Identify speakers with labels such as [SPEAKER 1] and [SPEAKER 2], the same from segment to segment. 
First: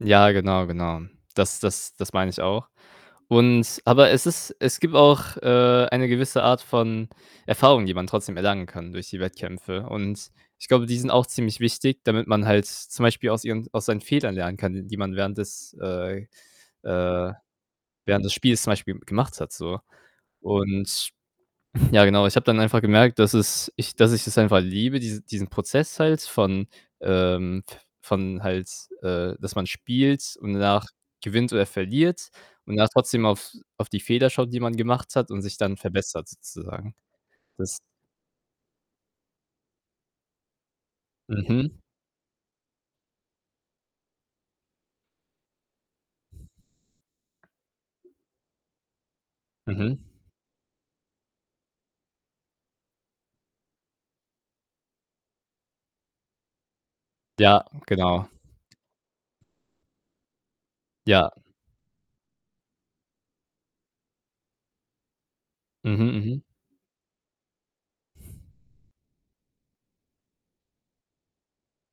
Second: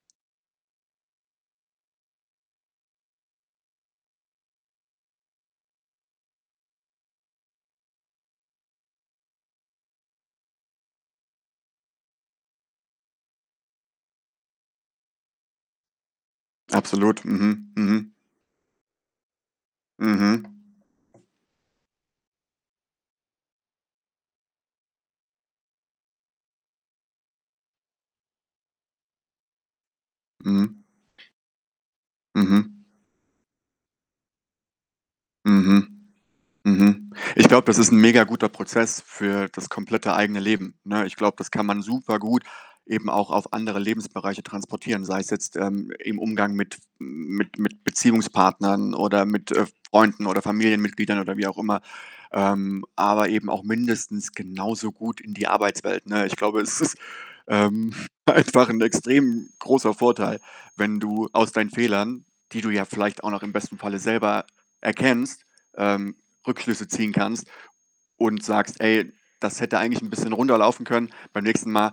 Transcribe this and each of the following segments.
[SPEAKER 1] Ja, genau, genau. Das das das meine ich auch und aber es ist es gibt auch, äh, eine gewisse Art von Erfahrung, die man trotzdem erlangen kann durch die Wettkämpfe und ich glaube, die sind auch ziemlich wichtig, damit man halt zum Beispiel aus ihren aus seinen Fehlern lernen kann, die man während des äh,
[SPEAKER 2] Absolut.
[SPEAKER 1] äh,
[SPEAKER 2] Mhm. Mhm.
[SPEAKER 1] während des Spiels zum Beispiel gemacht hat so
[SPEAKER 2] Mhm.
[SPEAKER 1] und ja, genau, ich habe dann einfach gemerkt, dass es ich dass ich es einfach liebe, diese diesen Prozess halt von ähm, v von halt, äh, dass man spielt und
[SPEAKER 2] Mhm.
[SPEAKER 1] danach gewinnt oder verliert und
[SPEAKER 2] Mhm.
[SPEAKER 1] dann trotzdem auf auf die Fehler schaut, die man gemacht hat und sich dann
[SPEAKER 2] Mhm.
[SPEAKER 1] verbessert sozusagen.
[SPEAKER 2] Mhm. Ich glaube,
[SPEAKER 1] Das
[SPEAKER 2] das ist 'n mega guter Prozess für das komplette eigene Leben, ne? Ich glaube, das kann
[SPEAKER 1] Mhm.
[SPEAKER 2] man super gut eben auch auf andere Lebensbereiche transportieren. Sei es jetzt, ähm, im Umgang mit f mit mit Beziehungspartnern oder mit, äh,
[SPEAKER 1] Mhm.
[SPEAKER 2] Freunden oder Familienmitgliedern oder wie auch immer, ähm, aber eben auch mindestens genauso gut in die Arbeitswelt, ne? Ich glaube, es ist,
[SPEAKER 1] Ja,
[SPEAKER 2] ähm,
[SPEAKER 1] genau.
[SPEAKER 2] einfach 'n extrem großer Vorteil, wenn du
[SPEAKER 1] Ja.
[SPEAKER 2] aus deinen Fehlern, die du ja vielleicht auch noch im besten Falle selber erkennst,
[SPEAKER 1] Mhm,
[SPEAKER 2] ähm,
[SPEAKER 1] mhm.
[SPEAKER 2] Rückschlüsse ziehen kannst und sagst: „Ey, das hätte eigentlich 'n bisschen runder laufen können. Beim nächsten Mal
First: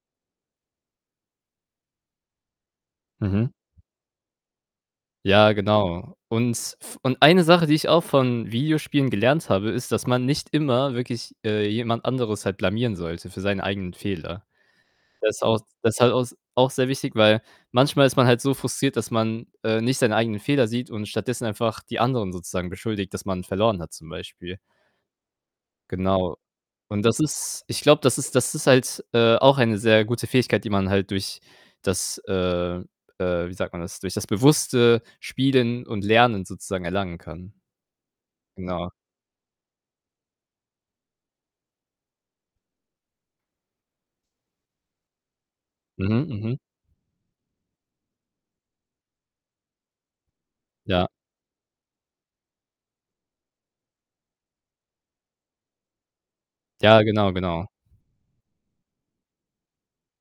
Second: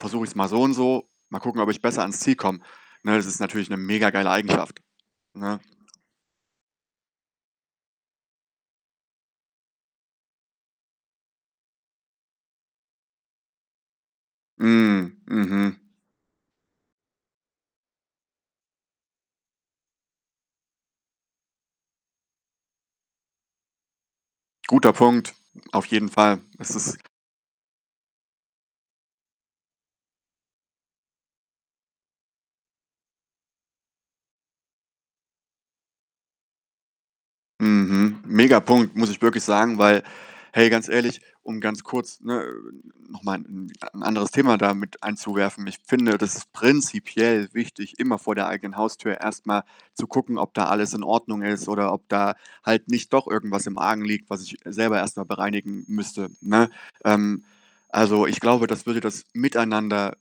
[SPEAKER 2] versuche ich's mal so und so. Mal gucken, ob ich besser ans Ziel komme.“ Ne, das ist
[SPEAKER 1] Mhm.
[SPEAKER 2] natürlich 'ne mega geile Eigenschaft,
[SPEAKER 1] Ja,
[SPEAKER 2] ne?
[SPEAKER 1] genau, und f und 1 Sache, die ich auch von Videospielen gelernt habe, ist, dass man nicht immer wirklich, äh, jemand anderes halt blamieren sollte für seine eigenen Fehler.
[SPEAKER 2] Hm,
[SPEAKER 1] Das ist auch s
[SPEAKER 2] mhm.
[SPEAKER 1] das ist halt auch s auch sehr wichtig, weil manchmal ist man halt so frustriert, dass man, äh, nicht seine eigenen Fehler sieht und stattdessen einfach die anderen sozusagen beschuldigt, dass man verloren hat zum Beispiel.
[SPEAKER 2] Guter Punkt. Auf jeden
[SPEAKER 1] Genau.
[SPEAKER 2] Fall. Es ist
[SPEAKER 1] Und das ist ich glaube, das ist das ist halt, äh, auch eine sehr gute Fähigkeit, die man halt durch das äh, äh, wie sagt man das, durch das bewusste Spielen und Lernen sozusagen erlangen kann.
[SPEAKER 2] Mhm. Mega
[SPEAKER 1] Genau.
[SPEAKER 2] Punkt, muss ich wirklich sagen, weil hey, ganz ehrlich, um ganz kurz, ne, noch mal 'n 'n anderes Thema da mit einzuwerfen, ich finde
[SPEAKER 1] Mhm,
[SPEAKER 2] das ist
[SPEAKER 1] mhm.
[SPEAKER 2] prinzipiell wichtig, immer vor der eigenen Haustür erst mal zu gucken, ob da alles in
[SPEAKER 1] Ja.
[SPEAKER 2] Ordnung ist oder ob da halt nicht doch irgendwas im Argen liegt, was ich selber erst mal bereinigen müsste, ne?
[SPEAKER 1] Ja, genau,
[SPEAKER 2] Ähm,
[SPEAKER 1] genau.
[SPEAKER 2] also, ich glaube, das würde das Miteinander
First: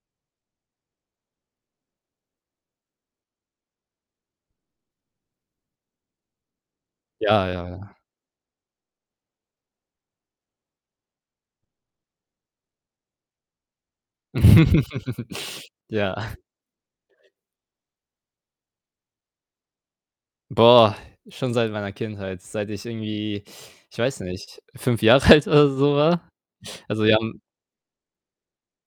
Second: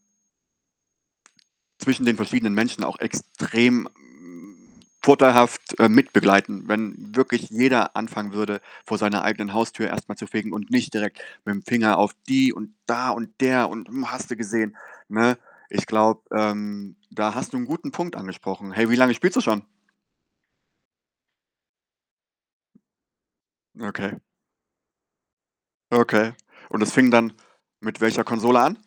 [SPEAKER 2] zwischen den verschiedenen Menschen auch extrem, hm, vorteilhaft, äh, mitbegleiten, wenn
[SPEAKER 1] Ja,
[SPEAKER 2] wirklich
[SPEAKER 1] ja,
[SPEAKER 2] jeder
[SPEAKER 1] ja.
[SPEAKER 2] anfangen würde, vor seiner eigenen Haustür erst mal zu fegen und nicht direkt mit'm Finger auf die und da und der und, hm, hast du gesehen, ne? Ich
[SPEAKER 1] Ja.
[SPEAKER 2] glaube, ähm, da hast du 'n guten Punkt angesprochen. Hey, wie lange spielst du schon?
[SPEAKER 1] Boah, schon seit meiner Kindheit, seit ich irgendwie, ich
[SPEAKER 2] Okay.
[SPEAKER 1] weiß nicht, 5 Jahre alt oder so war.
[SPEAKER 2] Okay. Und das
[SPEAKER 1] Also,
[SPEAKER 2] fing
[SPEAKER 1] wir
[SPEAKER 2] dann
[SPEAKER 1] haben
[SPEAKER 2] mit welcher Konsole an?